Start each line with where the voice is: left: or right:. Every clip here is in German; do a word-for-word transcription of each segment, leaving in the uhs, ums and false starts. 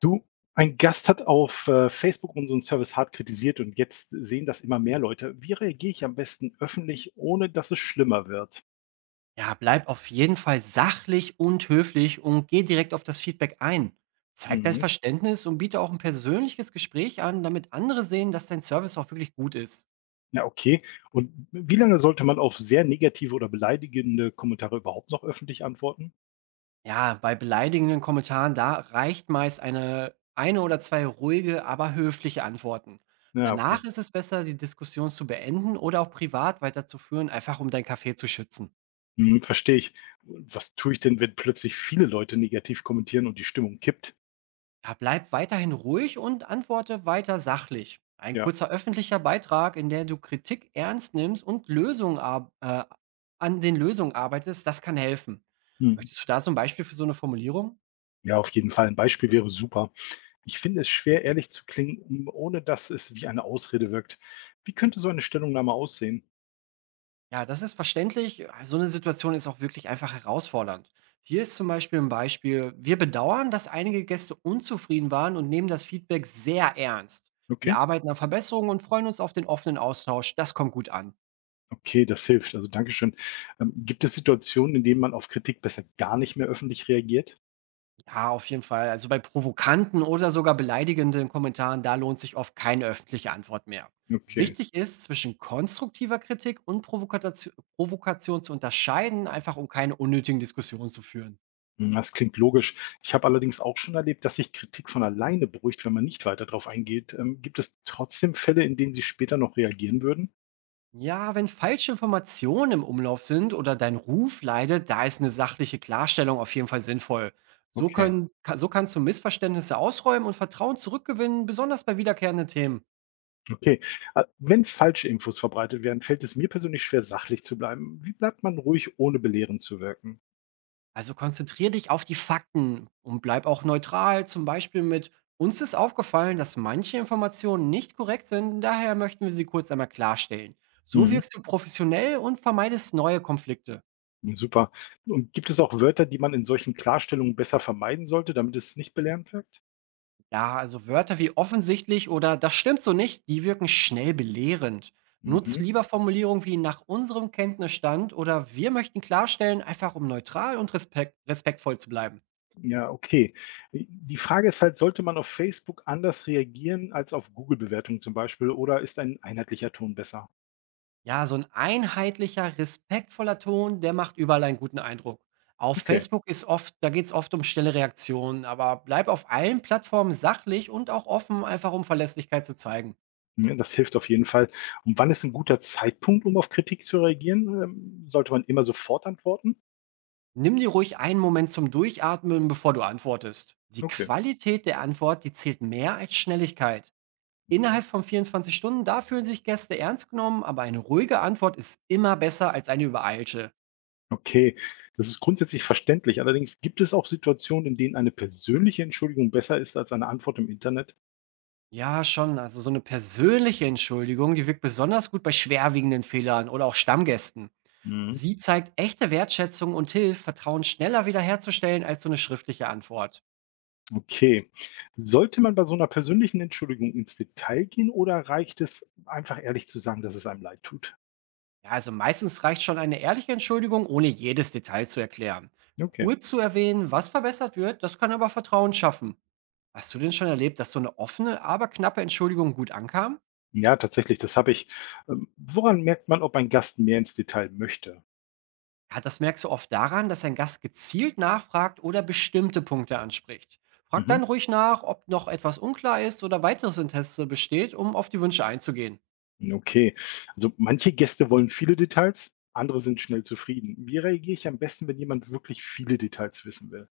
left: Du, ein Gast hat auf äh, Facebook unseren Service hart kritisiert und jetzt sehen das immer mehr Leute. Wie reagiere ich am besten öffentlich, ohne dass es schlimmer wird?
right: Ja, bleib auf jeden Fall sachlich und höflich und geh direkt auf das Feedback ein. Zeig dein
left: Mhm.
right: Verständnis und biete auch ein persönliches Gespräch an, damit andere sehen, dass dein Service auch wirklich gut ist.
left: Ja, okay. Und wie lange sollte man auf sehr negative oder beleidigende Kommentare überhaupt noch öffentlich antworten?
right: Ja, bei beleidigenden Kommentaren, da reicht meist eine, eine oder zwei ruhige, aber höfliche Antworten.
left: Ja, okay.
right: Danach ist es besser, die Diskussion zu beenden oder auch privat weiterzuführen, einfach um dein Café zu schützen.
left: Mhm, verstehe ich. Was tue ich denn, wenn plötzlich viele Leute negativ kommentieren und die Stimmung kippt?
right: Ja, bleib weiterhin ruhig und antworte weiter sachlich. Ein
left: Ja.
right: kurzer öffentlicher Beitrag, in der du Kritik ernst nimmst und Lösungen ar- äh, an den Lösungen arbeitest, das kann helfen.
left: Mhm.
right: Möchtest du da so ein Beispiel für so eine Formulierung?
left: Ja, auf jeden Fall. Ein Beispiel wäre super. Ich finde es schwer, ehrlich zu klingen, ohne dass es wie eine Ausrede wirkt. Wie könnte so eine Stellungnahme aussehen?
right: Ja, das ist verständlich. So eine Situation ist auch wirklich einfach herausfordernd. Hier ist zum Beispiel ein Beispiel. Wir bedauern, dass einige Gäste unzufrieden waren und nehmen das Feedback sehr ernst. Wir
left: Okay,
right: arbeiten an Verbesserungen und freuen uns auf den offenen Austausch. Das kommt gut an.
left: okay, das hilft. Also Dankeschön. Ähm, gibt es Situationen, in denen man auf Kritik besser gar nicht mehr öffentlich reagiert?
right: Ja, auf jeden Fall. Also bei provokanten oder sogar beleidigenden Kommentaren, da lohnt sich oft keine öffentliche Antwort mehr.
left: Okay,
right: Wichtig ist, zwischen konstruktiver Kritik und Provokatio- Provokation zu unterscheiden, einfach um keine unnötigen Diskussionen zu führen.
left: hm, das klingt logisch. Ich habe allerdings auch schon erlebt, dass sich Kritik von alleine beruhigt, wenn man nicht weiter darauf eingeht. Ähm, gibt es trotzdem Fälle, in denen Sie später noch reagieren würden?
right: Ja, wenn falsche Informationen im Umlauf sind oder dein Ruf leidet, da ist eine sachliche Klarstellung auf jeden Fall sinnvoll. So,
left: Okay,
right: können, ka- so kannst du Missverständnisse ausräumen und Vertrauen zurückgewinnen, besonders bei wiederkehrenden Themen.
left: okay. Äh, Wenn falsche Infos verbreitet werden, fällt es mir persönlich schwer, sachlich zu bleiben. Wie bleibt man ruhig, ohne belehrend zu wirken?
right: Also konzentriere dich auf die Fakten und bleib auch neutral, zum Beispiel mit: uns ist aufgefallen, dass manche Informationen nicht korrekt sind, daher möchten wir sie kurz einmal klarstellen. So
left: Hm.
right: wirkst du professionell und vermeidest neue Konflikte.
left: Hm, super. Und gibt es auch Wörter, die man in solchen Klarstellungen besser vermeiden sollte, damit es nicht belehrend wirkt?
right: Ja, also Wörter wie offensichtlich oder das stimmt so nicht, die wirken schnell belehrend. Nutz
left: Mhm.
right: lieber Formulierungen wie nach unserem Kenntnisstand oder wir möchten klarstellen, einfach um neutral und respekt respektvoll zu bleiben.
left: Ja, okay. Die Frage ist halt, sollte man auf Facebook anders reagieren als auf Google-Bewertungen zum Beispiel oder ist ein einheitlicher Ton besser?
right: Ja, so ein einheitlicher, respektvoller Ton, der macht überall einen guten Eindruck. Auf
left: Okay,
right: Facebook ist oft, da geht es oft um schnelle Reaktionen, aber bleib auf allen Plattformen sachlich und auch offen, einfach um Verlässlichkeit zu zeigen.
left: ja, das hilft auf jeden Fall. Und wann ist ein guter Zeitpunkt, um auf Kritik zu reagieren? Ähm, Sollte man immer sofort antworten?
right: Nimm dir ruhig einen Moment zum Durchatmen, bevor du antwortest. Die
left: Okay.
right: Qualität der Antwort, die zählt mehr als Schnelligkeit.
left: Mhm.
right: Innerhalb von vierundzwanzig Stunden, da fühlen sich Gäste ernst genommen, aber eine ruhige Antwort ist immer besser als eine übereilte.
left: Okay, das ist grundsätzlich verständlich. Allerdings gibt es auch Situationen, in denen eine persönliche Entschuldigung besser ist als eine Antwort im Internet.
right: Ja, schon. Also so eine persönliche Entschuldigung, die wirkt besonders gut bei schwerwiegenden Fehlern oder auch Stammgästen.
left: Mhm.
right: Sie zeigt echte Wertschätzung und hilft, Vertrauen schneller wiederherzustellen als so eine schriftliche Antwort.
left: Okay. Sollte man bei so einer persönlichen Entschuldigung ins Detail gehen oder reicht es, einfach ehrlich zu sagen, dass es einem leid tut?
right: Ja, also meistens reicht schon eine ehrliche Entschuldigung, ohne jedes Detail zu erklären.
left: Okay.
right: Kurz zu erwähnen, was verbessert wird, das kann aber Vertrauen schaffen. Hast du denn schon erlebt, dass so eine offene, aber knappe Entschuldigung gut ankam?
left: Ja, tatsächlich, das habe ich. Ähm, woran merkt man, ob ein Gast mehr ins Detail möchte?
right: Ja, das merkst du oft daran, dass ein Gast gezielt nachfragt oder bestimmte Punkte anspricht. Frag
left: Mhm.
right: dann ruhig nach, ob noch etwas unklar ist oder weiteres Interesse besteht, um auf die Wünsche einzugehen.
left: Okay. Also, manche Gäste wollen viele Details, andere sind schnell zufrieden. Wie reagiere ich am besten, wenn jemand wirklich viele Details wissen will?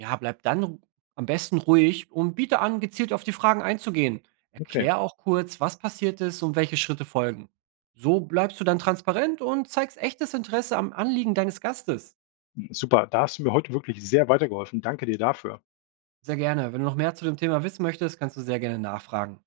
right: Ja, bleib dann ru- am besten ruhig und biete an, gezielt auf die Fragen einzugehen.
left: Okay,
right: Erklär auch kurz, was passiert ist und welche Schritte folgen. So bleibst du dann transparent und zeigst echtes Interesse am Anliegen deines Gastes.
left: super. Da hast du mir heute wirklich sehr weitergeholfen. Danke dir dafür.
right: Sehr gerne. Wenn du noch mehr zu dem Thema wissen möchtest, kannst du sehr gerne nachfragen.